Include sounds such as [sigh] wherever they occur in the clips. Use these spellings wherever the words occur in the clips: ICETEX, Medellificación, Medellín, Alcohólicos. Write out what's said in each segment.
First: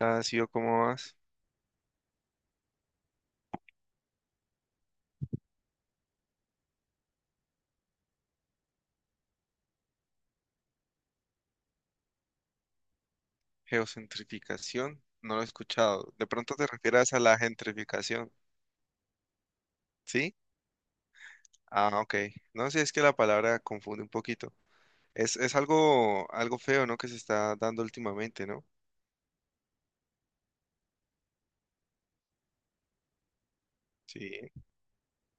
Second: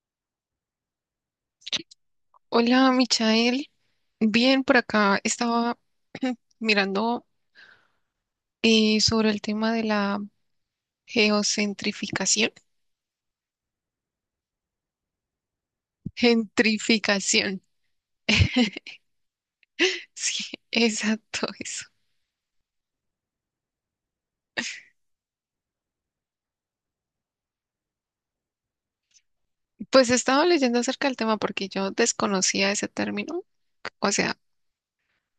Ha sido como más Hola, Michael. Bien, por acá estaba [clears throat] mirando sobre el tema de la geocentrificación. geocentrificación. No lo he escuchado. De pronto te refieras a la Gentrificación. gentrificación, ¿sí? Sí, [laughs] exacto, eso. Ah, ok. No sí, es que la palabra confunde un poquito. Es algo, feo, ¿no? Que se está dando últimamente, ¿no? Pues estaba leyendo acerca del tema porque yo desconocía ese término. O sea, Sí.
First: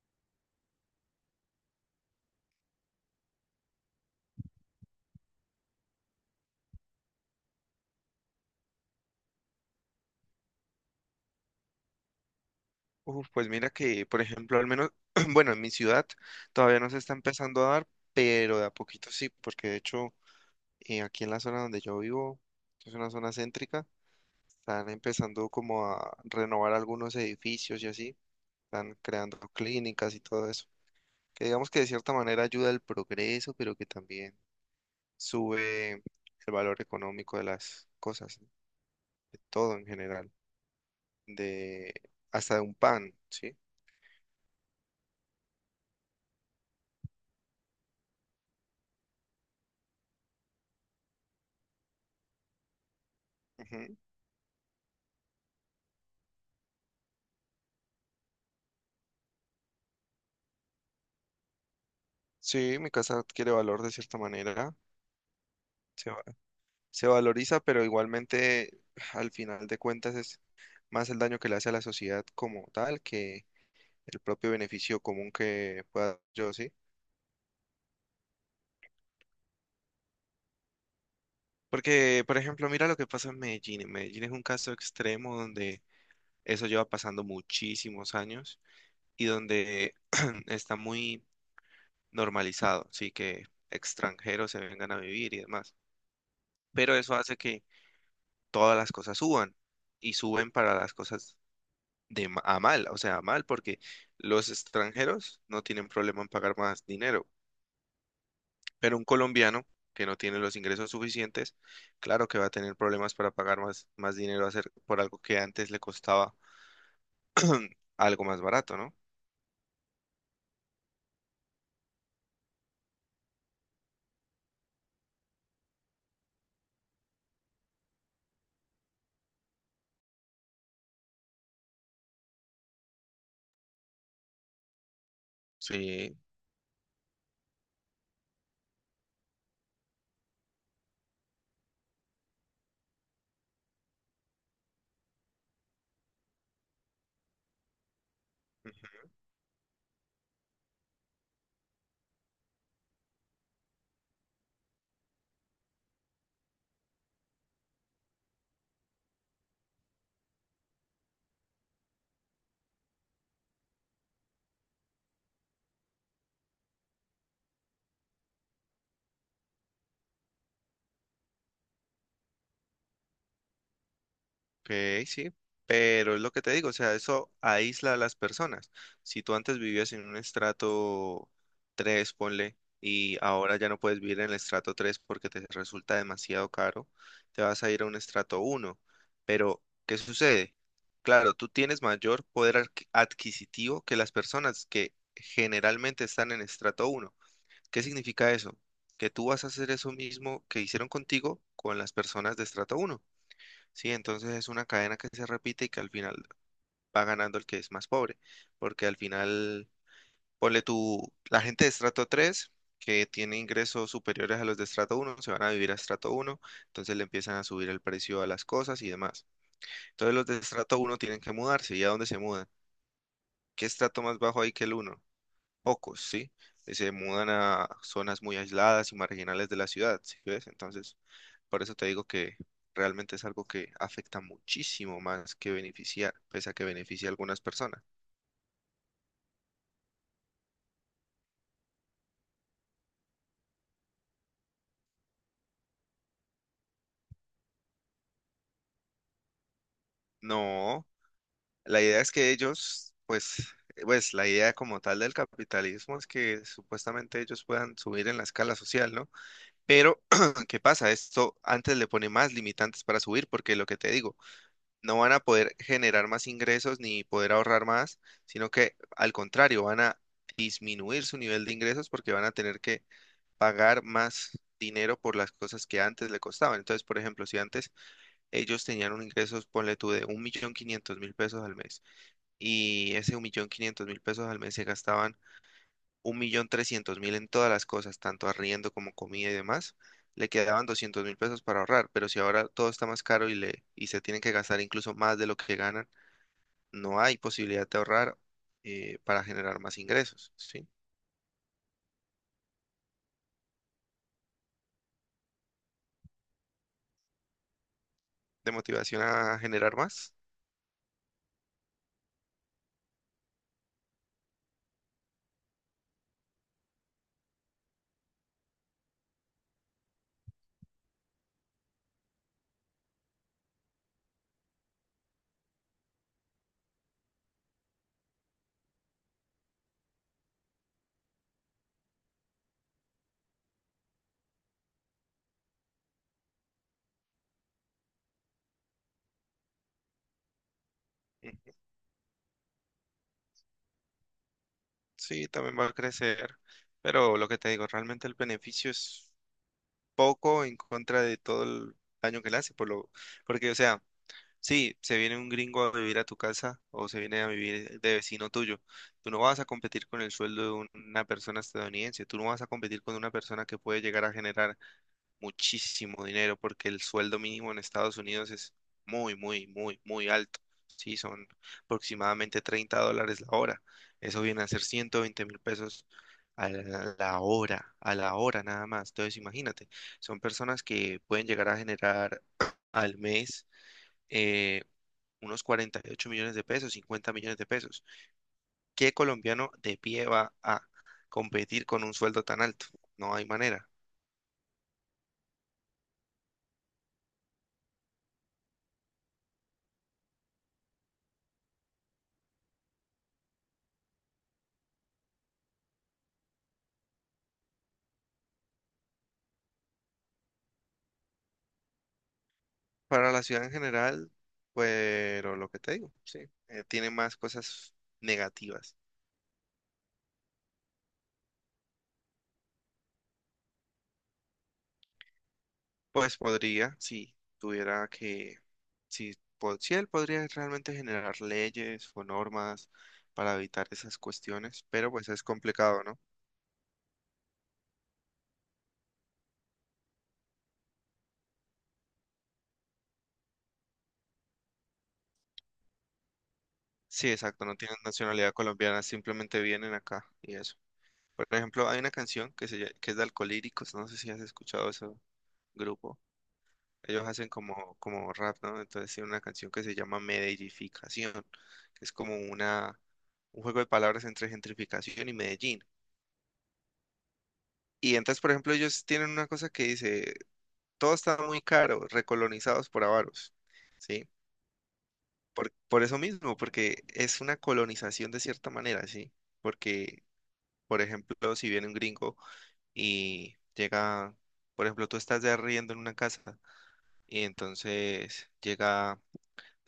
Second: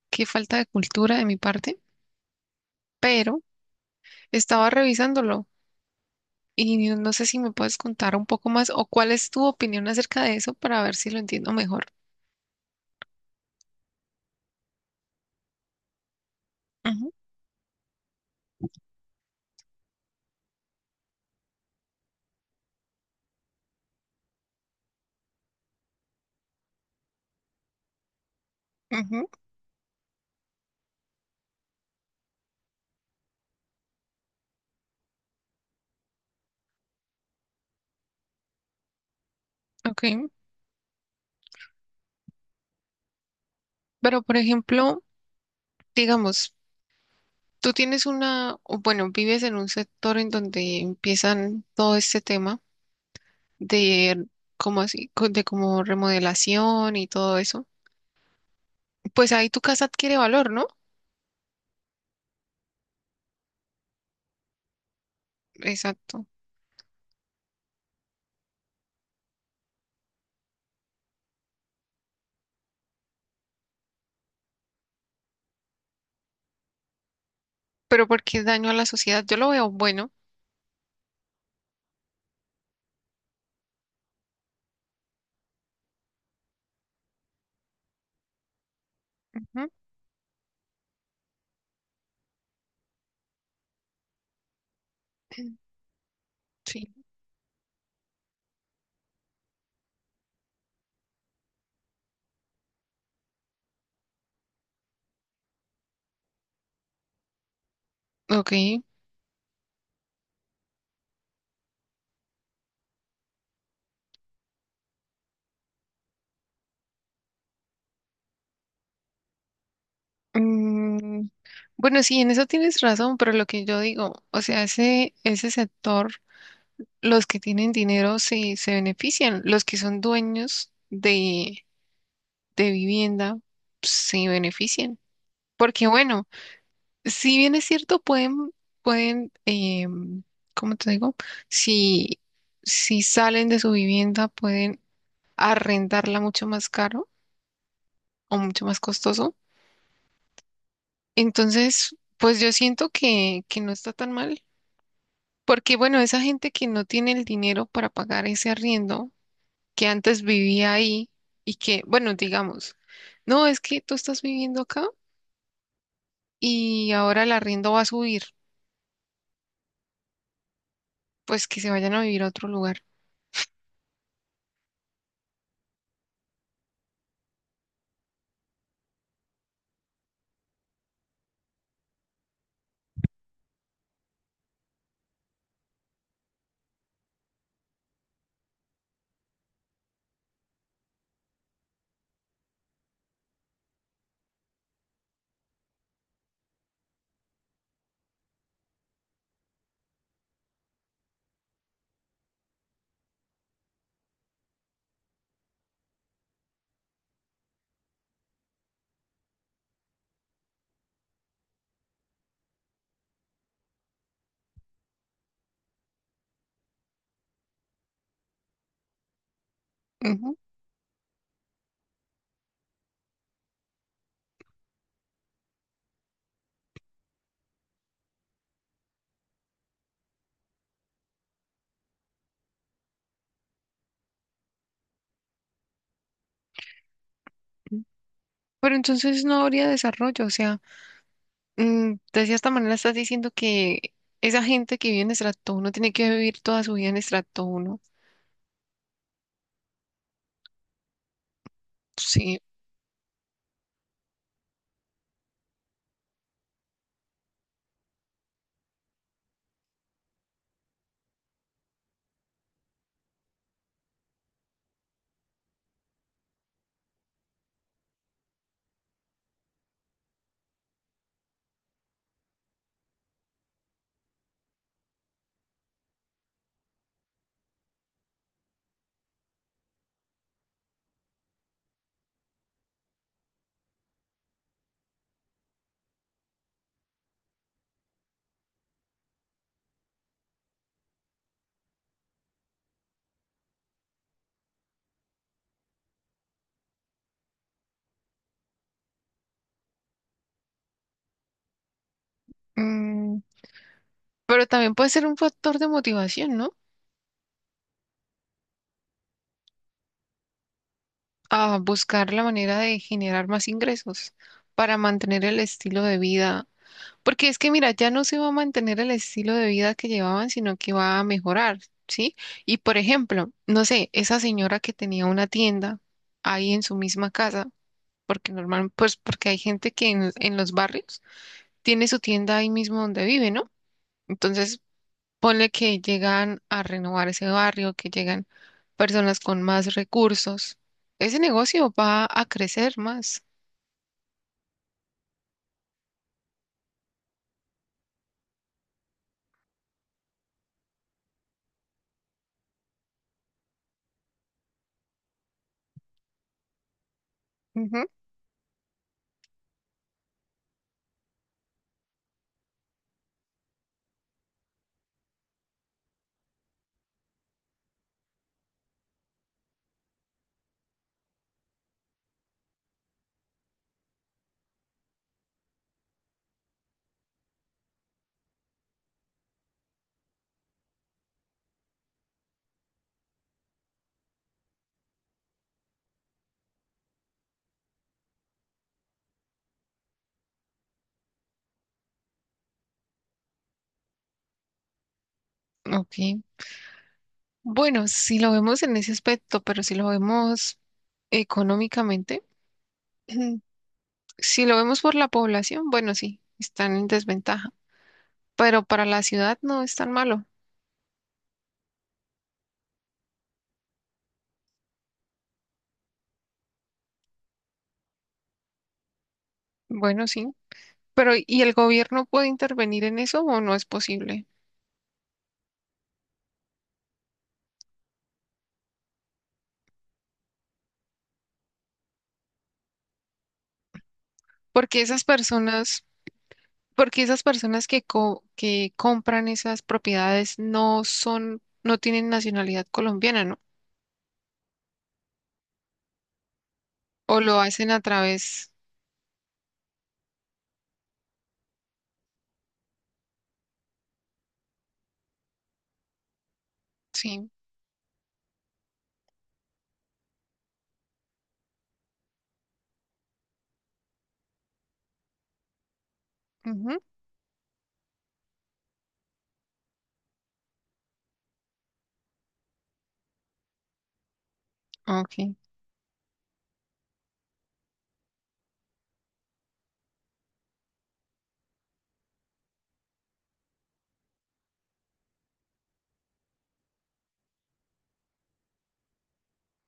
qué falta de cultura de mi parte, pero estaba revisándolo y no sé si me puedes contar un poco más o cuál es tu opinión acerca de eso para ver si lo entiendo mejor. Uf, pues mira que, por ejemplo, al menos, [clears throat] bueno, en mi ciudad todavía no se Ujú, está empezando a dar, pero de a poquito sí, porque de hecho aquí en la zona donde yo vivo, que es una zona céntrica, están empezando como a renovar algunos edificios y así. Están ujú, creando clínicas y todo eso, que digamos que de cierta manera ayuda al progreso, pero que también sube el valor económico de las cosas, ¿no? De todo en ok. general, de hasta de un pan, ¿sí? Pero, por ejemplo, digamos, tú tienes una, o bueno, vives en un sector en donde empiezan todo este tema Ujú. de como así, de como remodelación y todo eso. Pues ahí tu casa adquiere valor, ¿no? Sí, mi casa adquiere valor de cierta manera, se, va- Exacto. se valoriza, pero igualmente al final de cuentas es más el daño que le hace a la sociedad como tal que el propio beneficio común que pueda yo, ¿sí? Pero porque es daño a la sociedad, yo lo veo bueno. Porque, por ejemplo, mira lo que pasa en Medellín. En Medellín es un caso extremo donde eso lleva pasando muchísimos años y donde [clears throat] está muy normalizado, sí, que extranjeros se vengan a vivir y Ujú. demás. Sí, Pero eso hace que todas las cosas suban y suben para las cosas a mal, o sea, a mal, porque los extranjeros no tienen problema en pagar más dinero. ok. Pero un colombiano que no tiene los ingresos suficientes, claro que va a tener problemas para pagar más, dinero hacer por algo que antes le costaba algo más barato, ¿no? Mm, bueno, sí, en eso tienes razón, pero lo que yo digo, o sea, ese sector, los que tienen dinero se benefician, los que son dueños de vivienda se beneficien. Porque Sí. bueno, si bien es cierto, pueden, ¿cómo te digo? Si, si salen de su vivienda, pueden arrendarla mucho más caro o mucho más costoso. Entonces, pues yo siento que no está tan mal. Porque bueno, esa gente que no tiene el dinero para pagar ese arriendo, que antes vivía ahí y que, bueno, digamos, no, es que tú estás viviendo acá y ahora el arriendo va a subir, pues que se vayan a vivir a otro lugar. Ok, sí, pero es lo que te digo, o sea, eso aísla a las personas. Si tú antes vivías en un estrato 3, ponle, y ahora ya no puedes vivir en el estrato 3 porque te resulta demasiado caro, te vas a ir a un estrato uno. Pero, ¿qué sucede? Claro, tú tienes mayor adquisitivo que las personas que generalmente están en estrato uno. ¿Qué significa eso? Que tú vas a hacer eso mismo que hicieron contigo con las personas de estrato uno. Sí, entonces es una cadena que se repite y que al final va ganando el que es más pobre, porque al final, ponle tú, la gente de estrato 3 que tiene ingresos superiores a los de estrato uno se van a vivir a estrato uno, entonces le empiezan a subir el precio a las cosas y demás. Entonces los Ujú. de estrato uno tienen que mudarse, ¿y a dónde se mudan? ¿Qué estrato más bajo hay que el uno? Ocos, ¿sí? Y se mudan a zonas muy aisladas y marginales de la ciudad, ¿sí ves? Entonces, por eso te digo que realmente es algo que afecta muchísimo más que beneficiar, pese a que beneficia a algunas personas. Pero entonces no habría desarrollo, o sea, mm, de cierta manera estás diciendo que esa gente que vive en estrato 1 tiene que vivir toda su vida en estrato 1. No, la idea es que Sí, ellos, pues, pues la idea como tal del capitalismo es que supuestamente ellos puedan subir en la escala social, ¿no? Pero, [clears throat] ¿qué pasa? Esto antes le pone más limitantes para subir, porque lo que te digo, no van a poder generar más ingresos ni poder ahorrar más, sino que al contrario, van a disminuir su nivel de ingresos porque van a tener que pagar más dinero por las cosas que antes le costaban. Entonces, por ejemplo, si antes ellos tenían un ingreso, ponle tú, de 1.500.000 pesos al mes y ese 1.500.000 pesos al mes se gastaban 1.300.000 en todas las cosas, tanto arriendo como comida y demás. Le quedaban 200.000 pesos para ahorrar, pero si ahora todo está más caro y se tienen que gastar incluso más de lo que ganan, no hay posibilidad de ahorrar para generar más ingresos, ¿sí? mm, pero también puede ser un factor de motivación, ¿no? De motivación a generar más. A buscar la manera de generar más ingresos para mantener el estilo de vida. Porque es que, mira, ya no se va a mantener el estilo de vida que llevaban, sino que va a mejorar, ¿sí? Y por ejemplo, no sé, esa señora que tenía una tienda ahí en su misma casa, porque normal, pues porque hay gente que en los barrios tiene su tienda ahí mismo donde vive, ¿no? Entonces, ponle que llegan a renovar ese barrio, que llegan personas con más recursos. Ese Mm, negocio va a crecer más. sí, también va a crecer, pero lo que te digo, realmente el beneficio es poco en contra de todo el daño que le hace, por lo, porque, o sea, sí, se viene un gringo a vivir a tu casa o se viene a vivir Ujú, de vecino tuyo, tú no vas a competir con el sueldo de una persona estadounidense, tú no vas a competir con una persona que puede llegar a generar muchísimo dinero porque el sueldo mínimo en Estados Unidos es muy, muy, muy, muy alto. Sí, son aproximadamente 30 dólares la hora. Eso viene a ser 120.000 pesos a la hora, a la hora nada más. Entonces, imagínate, son personas que pueden llegar a generar [clears throat] al mes eh, unos 48 millones de pesos, 50 millones de pesos. ¿Qué colombiano de pie va a competir con un sueldo tan alto? No hay manera. ok. Bueno, si lo vemos en ese aspecto, pero si lo vemos económicamente, [clears throat] si lo vemos por la población, bueno, sí, están en desventaja, pero para la ciudad no es tan malo. Para la ciudad en general, pero lo que te digo, sí, tiene más cosas negativas. Bueno, sí, pero ¿y el gobierno puede intervenir en eso o no es posible? Pues podría, si tuviera que, si, si él podría realmente generar leyes o normas para evitar esas cuestiones, Porque pero esas pues es personas, complicado, ¿no? porque esas personas que que compran esas propiedades no son, no tienen nacionalidad colombiana, ¿no? Sí, O lo exacto, no hacen tienen a nacionalidad través, colombiana, simplemente vienen acá y eso. Por ejemplo, hay una canción que es de Alcolíricos, no sé si has escuchado ese grupo. Ellos hacen sí, como, como rap, ¿no? Entonces tiene una canción que se llama Medellificación, que es como una, un juego de palabras entre gentrificación y Medellín. ujú, Y entonces, por ejemplo, ellos tienen una cosa que dice, todo está muy caro, recolonizados por avaros, ¿sí? ok, Por eso mismo, porque es una colonización de cierta manera, ¿sí? Porque, por ejemplo, si viene un gringo y llega, por ejemplo, tú estás de arriendo en una casa y entonces llega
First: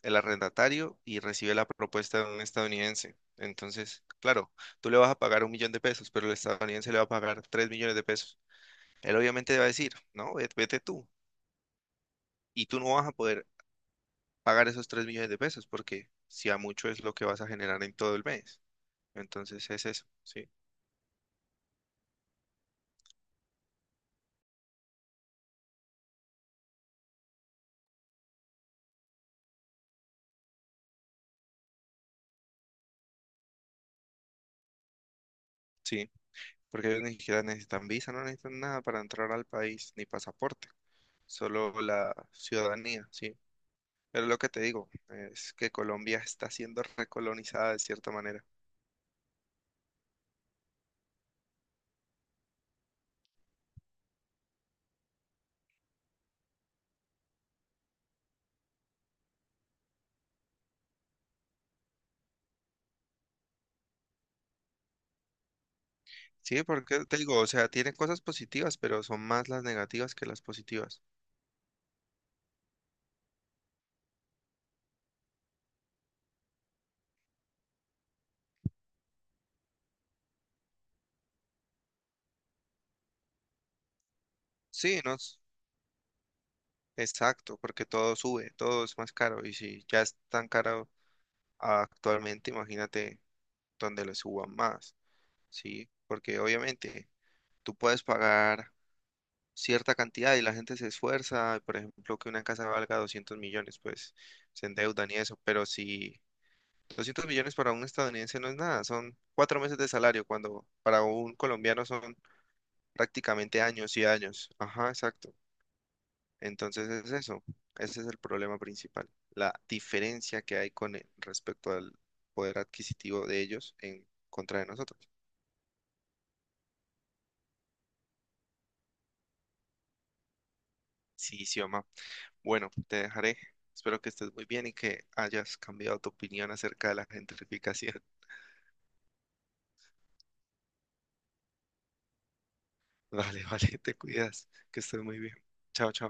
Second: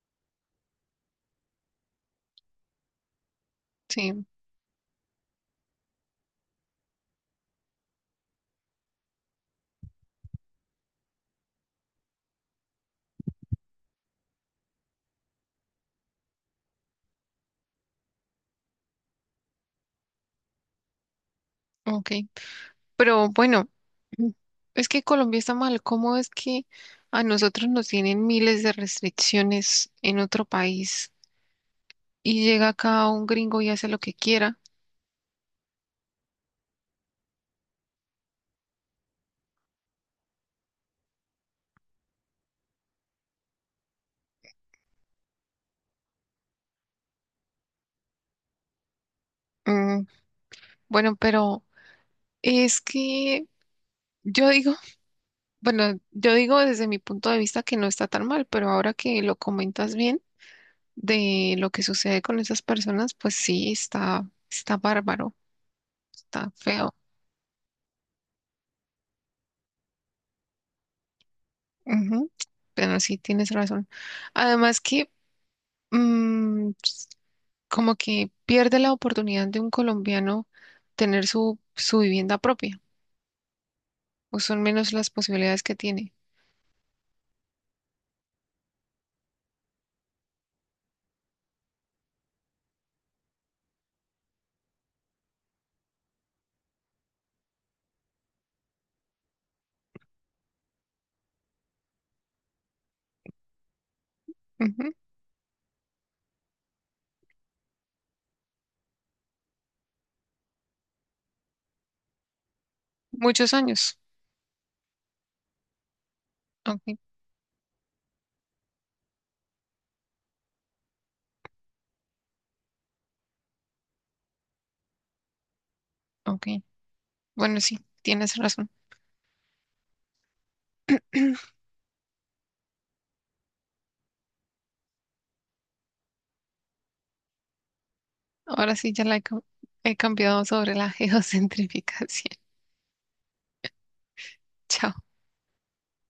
el arrendatario y recibe la propuesta de un estadounidense. Entonces, sí, claro, tú le vas a pagar 1.000.000 de pesos, pero el estadounidense le va a pagar 3.000.000 de pesos. Él obviamente va a decir, no, vete tú. Y tú no vas a poder pagar esos 3.000.000 de pesos porque si a mucho es lo que vas a generar en todo el mes. Entonces es eso, sí, ok. Pero bueno, mm, es que Colombia está mal. ¿Cómo es que a nosotros nos tienen miles de restricciones en otro país y llega acá un gringo y hace lo que quiera? sí. Porque ellos ni siquiera necesitan visa, no necesitan nada para entrar al país, ni pasaporte, solo la ciudadanía, sí. Pero lo que te digo es que Colombia está siendo recolonizada de cierta manera. Mm, bueno, pero es que yo digo, [laughs] bueno, yo digo desde mi punto de vista que no está tan mal, pero ahora que lo comentas bien de lo que sucede con esas personas, pues sí, está bárbaro, está Sí, feo. porque te digo, o sea, tiene cosas positivas, pero son más las negativas que las positivas. Ujú, pero sí, tienes razón. Además que mm, como que pierde la oportunidad de un colombiano tener su vivienda propia, o son menos Sí, las no, posibilidades que tiene. exacto, porque todo sube, todo es más caro, y si ya es tan caro actualmente, imagínate donde lo suban más, ¿sí? Porque obviamente tú puedes pagar cierta cantidad y la gente se esfuerza, por ejemplo, que una casa valga 200 millones, pues se Ujú, endeudan y eso, pero si 200 millones para un estadounidense no es nada, son 4 meses de salario, cuando para un colombiano son muchos prácticamente años años. y años. Ajá, exacto. Entonces Ok, es eso, ese es el problema principal, la diferencia que hay respecto al poder adquisitivo de ellos en contra de nosotros. ok. Bueno, sí, tienes razón. Sí, Sioma. Bueno, te dejaré. Espero que estés muy bien y que hayas cambiado tu opinión acerca de la gentrificación. Ahora sí ya he cambiado sobre la [laughs] geocentrificación. [laughs] Vale, vale, te cuidas, [laughs] que Chao. estés muy bien. Chao, chao.